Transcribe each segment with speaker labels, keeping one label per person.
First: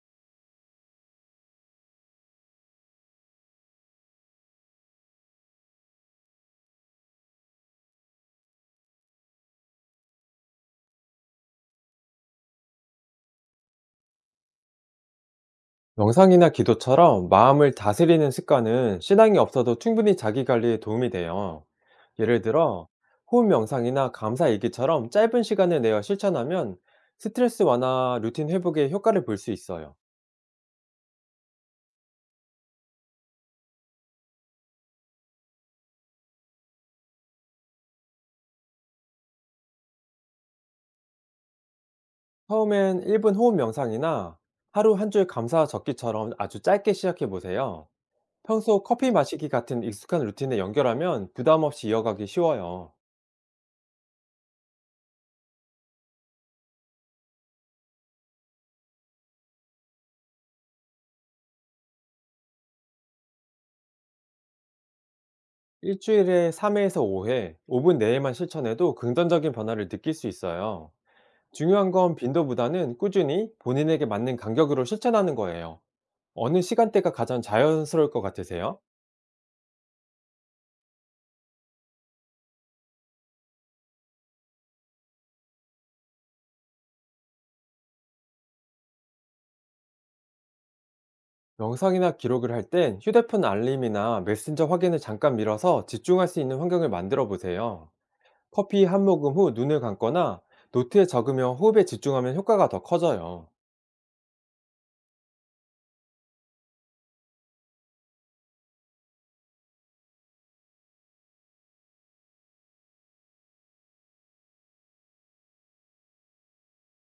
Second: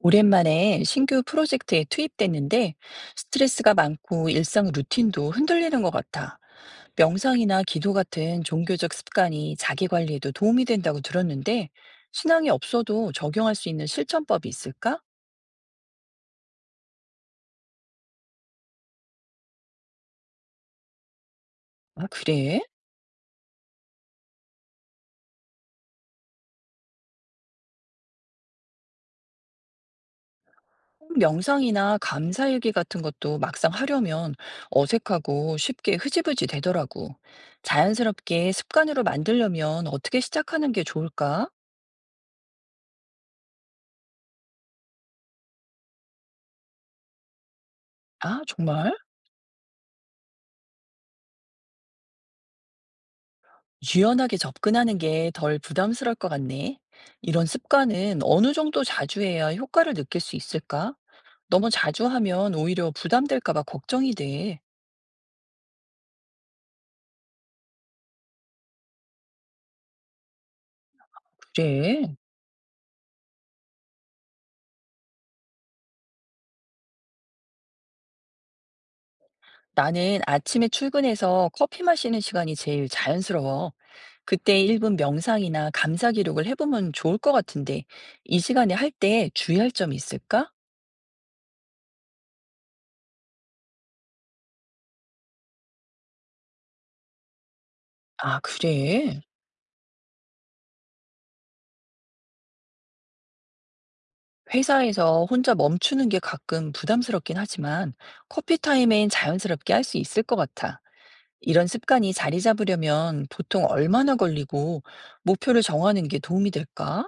Speaker 1: 오랜만에 신규 프로젝트에 투입됐는데 스트레스가 많고 일상 루틴도 흔들리는 것 같아. 명상이나 기도 같은 종교적 습관이 자기 관리에도 도움이 된다고 들었는데 신앙이 없어도 적용할 수 있는 실천법이 있을까?
Speaker 2: 명상이나 기도처럼 마음을 다스리는 습관은 신앙이 없어도 충분히 자기 관리에 도움이 돼요.
Speaker 1: 아,
Speaker 2: 예를
Speaker 1: 그래?
Speaker 2: 들어, 호흡 명상이나 감사 일기처럼 짧은 시간을 내어 실천하면 스트레스 완화, 루틴 회복에 효과를 볼 수 있어요.
Speaker 1: 명상이나 감사일기 같은 것도 막상 하려면 어색하고 쉽게 흐지부지 되더라고. 자연스럽게 습관으로 만들려면 어떻게 시작하는 게 좋을까?
Speaker 2: 처음엔 1분 호흡 명상이나 하루 한 줄 감사 적기처럼 아주 짧게 시작해 보세요.
Speaker 1: 아,
Speaker 2: 평소
Speaker 1: 정말?
Speaker 2: 커피 마시기 같은 익숙한 루틴에 연결하면 부담 없이 이어가기 쉬워요.
Speaker 1: 유연하게 접근하는 게 덜 부담스러울 것 같네. 이런 습관은 어느 정도 자주 해야 효과를 느낄 수 있을까? 너무 자주 하면 오히려 부담될까 봐 걱정이 돼.
Speaker 2: 일주일에 3회에서 5회, 5분 내에만 실천해도 긍정적인 변화를 느낄 수 있어요. 중요한 건
Speaker 1: 그래.
Speaker 2: 빈도보다는 꾸준히 본인에게 맞는 간격으로 실천하는 거예요. 어느 시간대가 가장 자연스러울 것 같으세요?
Speaker 1: 나는 아침에 출근해서 커피 마시는 시간이 제일 자연스러워. 그때 1분 명상이나 감사 기록을 해보면 좋을 것 같은데, 이 시간에 할 때 주의할 점이 있을까?
Speaker 2: 명상이나 기록을 할 땐 휴대폰 알림이나 메신저 확인을 잠깐 밀어서 집중할 수 있는 환경을 만들어 보세요.
Speaker 1: 아,
Speaker 2: 커피 한
Speaker 1: 그래.
Speaker 2: 모금 후 눈을 감거나 노트에 적으며 호흡에 집중하면 효과가 더 커져요.
Speaker 1: 회사에서 혼자 멈추는 게 가끔 부담스럽긴 하지만 커피 타임엔 자연스럽게 할 수 있을 것 같아. 이런 습관이 자리 잡으려면 보통 얼마나 걸리고 목표를 정하는 게 도움이 될까?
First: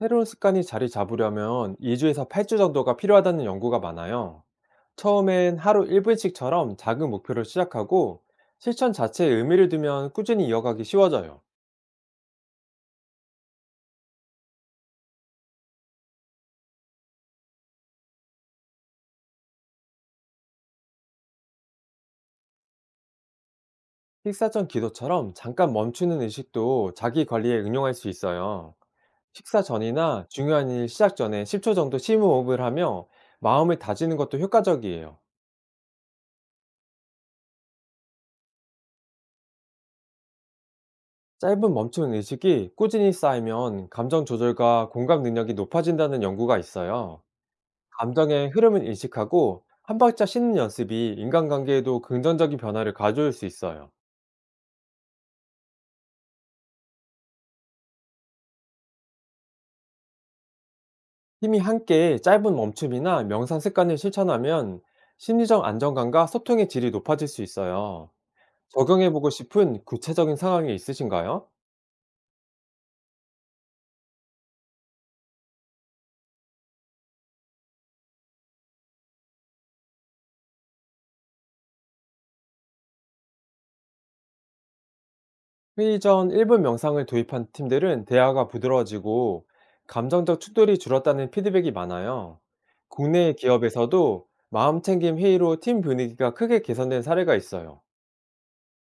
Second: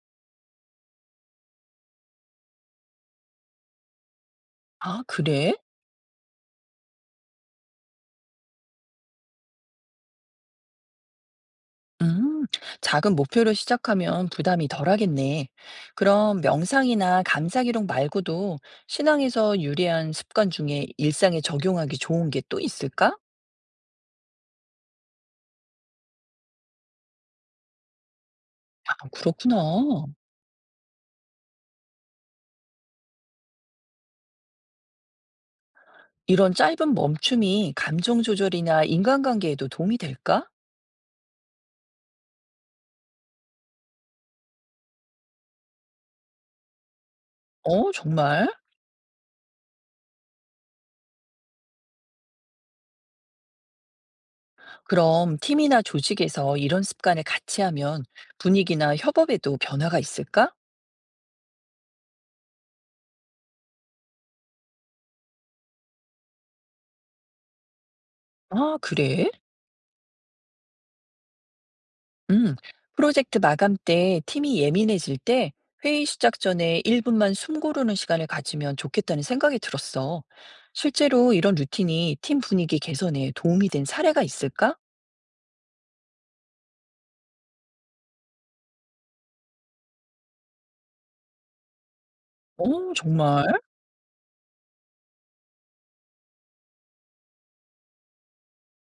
Speaker 2: 새로운 습관이 자리 잡으려면 2주에서 8주 정도가 필요하다는 연구가 많아요.
Speaker 1: 아, 그래?
Speaker 2: 처음엔 하루 1분씩처럼 작은 목표를 시작하고 실천 자체에 의미를 두면 꾸준히 이어가기 쉬워져요.
Speaker 1: 음, 작은 목표를 시작하면 부담이 덜하겠네. 그럼 명상이나 감사 기록 말고도 신앙에서 유래한 습관 중에 일상에 적용하기 좋은 게 또 있을까?
Speaker 2: 식사 전 기도처럼 잠깐 멈추는 의식도 자기 관리에 응용할 수 있어요.
Speaker 1: 아, 그렇구나.
Speaker 2: 식사 전이나 중요한 일 시작 전에 10초 정도 심호흡을 하며 마음을 다지는 것도 효과적이에요.
Speaker 1: 이런 짧은 멈춤이 감정 조절이나 인간관계에도 도움이 될까?
Speaker 2: 짧은 멈춤 의식이 꾸준히 쌓이면 감정 조절과 공감 능력이 높아진다는 연구가 있어요.
Speaker 1: 어, 정말?
Speaker 2: 감정의 흐름을 인식하고 한 발짝 쉬는 연습이 인간관계에도 긍정적인 변화를 가져올 수 있어요.
Speaker 1: 그럼 팀이나 조직에서 이런 습관을 같이 하면 분위기나 협업에도 변화가 있을까?
Speaker 2: 팀이 함께 짧은 멈춤이나 명상 습관을 실천하면 심리적 안정감과 소통의 질이 높아질 수 있어요.
Speaker 1: 아,
Speaker 2: 적용해보고
Speaker 1: 그래?
Speaker 2: 싶은 구체적인 상황이 있으신가요?
Speaker 1: 음, 프로젝트 마감 때 팀이 예민해질 때 회의 시작 전에 1분만 숨 고르는 시간을 가지면 좋겠다는 생각이 들었어. 실제로 이런 루틴이 팀 분위기 개선에 도움이 된 사례가 있을까?
Speaker 2: 회의 전 1분 명상을 도입한 팀들은 대화가 부드러워지고 감정적 충돌이 줄었다는 피드백이 많아요.
Speaker 1: 어,
Speaker 2: 국내
Speaker 1: 정말?
Speaker 2: 기업에서도 마음챙김 회의로 팀 분위기가 크게 개선된 사례가 있어요.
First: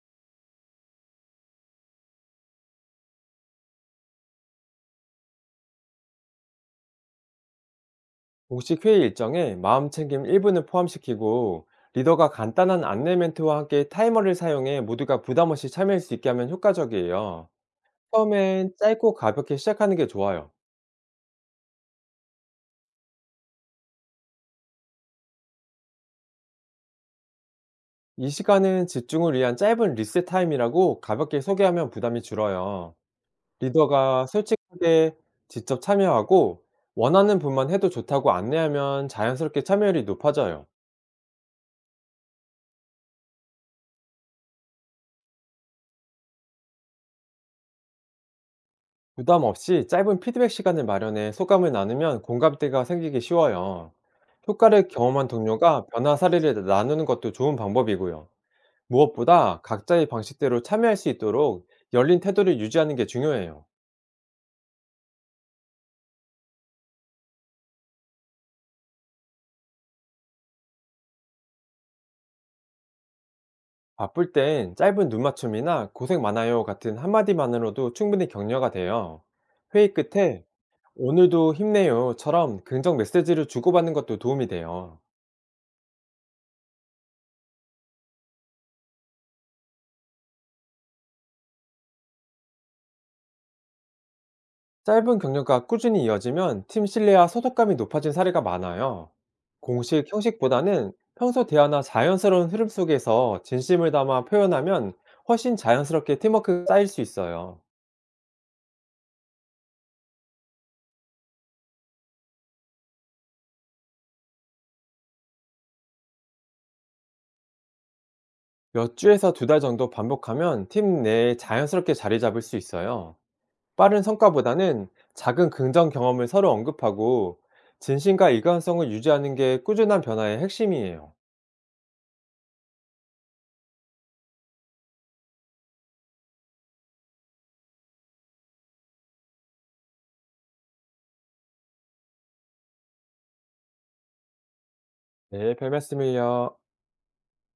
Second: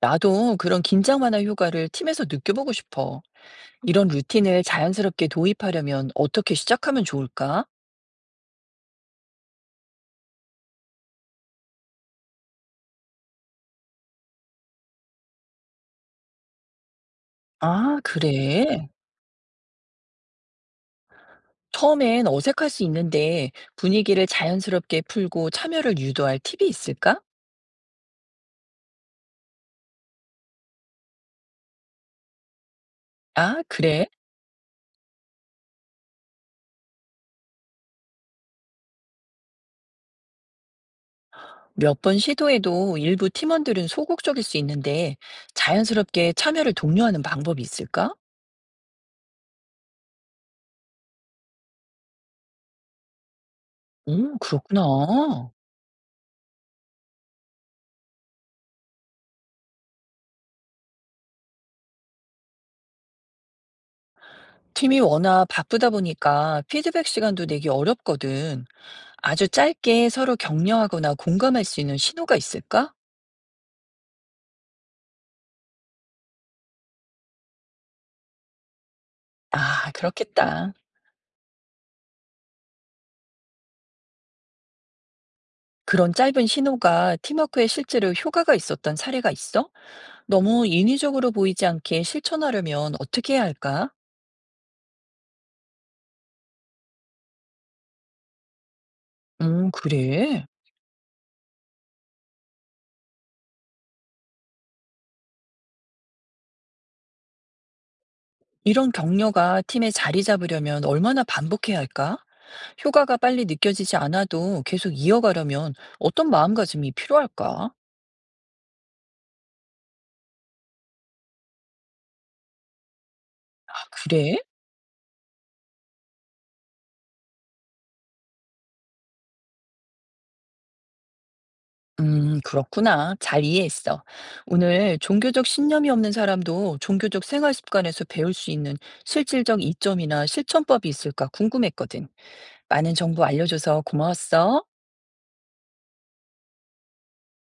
Speaker 1: 나도 그런 긴장 완화 효과를 팀에서 느껴보고 싶어. 이런 루틴을 자연스럽게 도입하려면 어떻게 시작하면 좋을까?
Speaker 2: 공식 회의 일정에 마음 챙김 일 분을 포함시키고, 리더가 간단한 안내 멘트와 함께 타이머를 사용해 모두가 부담 없이 참여할 수 있게 하면 효과적이에요.
Speaker 1: 아,
Speaker 2: 처음엔
Speaker 1: 그래.
Speaker 2: 짧고 가볍게 시작하는 게 좋아요.
Speaker 1: 처음엔 어색할 수 있는데 분위기를 자연스럽게 풀고 참여를 유도할 팁이 있을까?
Speaker 2: 이 시간은 집중을 위한 짧은 리셋 타임이라고 가볍게 소개하면 부담이 줄어요.
Speaker 1: 아, 그래.
Speaker 2: 리더가 솔직하게 직접 참여하고, 원하는 분만 해도 좋다고 안내하면 자연스럽게 참여율이 높아져요.
Speaker 1: 몇 번 시도해도 일부 팀원들은 소극적일 수 있는데 자연스럽게 참여를 독려하는 방법이 있을까?
Speaker 2: 부담 없이 짧은 피드백 시간을 마련해 소감을 나누면 공감대가 생기기 쉬워요. 효과를 경험한
Speaker 1: 그렇구나.
Speaker 2: 동료가 변화 사례를 나누는 것도 좋은 방법이고요. 무엇보다 각자의 방식대로 참여할 수 있도록 열린 태도를 유지하는 게 중요해요.
Speaker 1: 팀이 워낙 바쁘다 보니까 피드백 시간도 내기 어렵거든. 아주 짧게 서로 격려하거나 공감할 수 있는 신호가 있을까?
Speaker 2: 바쁠 땐 짧은 눈맞춤이나 고생 많아요 같은 한마디만으로도 충분히 격려가 돼요.
Speaker 1: 아,
Speaker 2: 회의 끝에
Speaker 1: 그렇겠다.
Speaker 2: 오늘도 힘내요처럼 긍정 메시지를 주고받는 것도 도움이 돼요.
Speaker 1: 그런 짧은 신호가 팀워크에 실제로 효과가 있었던 사례가 있어? 너무 인위적으로 보이지 않게 실천하려면 어떻게 해야 할까?
Speaker 2: 짧은 경력과 꾸준히 이어지면 팀 신뢰와 소속감이 높아진 사례가 많아요. 공식
Speaker 1: 그래.
Speaker 2: 형식보다는 평소 대화나 자연스러운 흐름 속에서 진심을 담아 표현하면 훨씬 자연스럽게 팀워크가 쌓일 수 있어요.
Speaker 1: 이런 격려가 팀에 자리 잡으려면 얼마나 반복해야 할까? 효과가 빨리 느껴지지 않아도 계속 이어가려면 어떤 마음가짐이 필요할까?
Speaker 2: 몇 주에서 2달 정도 반복하면 팀 내에 자연스럽게 자리 잡을 수 있어요.
Speaker 1: 아,
Speaker 2: 빠른
Speaker 1: 그래?
Speaker 2: 성과보다는 작은 긍정 경험을 서로 언급하고 진심과 일관성을 유지하는 게 꾸준한 변화의 핵심이에요.
Speaker 1: 그렇구나. 잘 이해했어. 오늘 종교적 신념이 없는 사람도 종교적 생활 습관에서 배울 수 있는 실질적 이점이나 실천법이 있을까 궁금했거든. 많은 정보 알려줘서 고마웠어.
Speaker 2: 네, 별 말씀을요.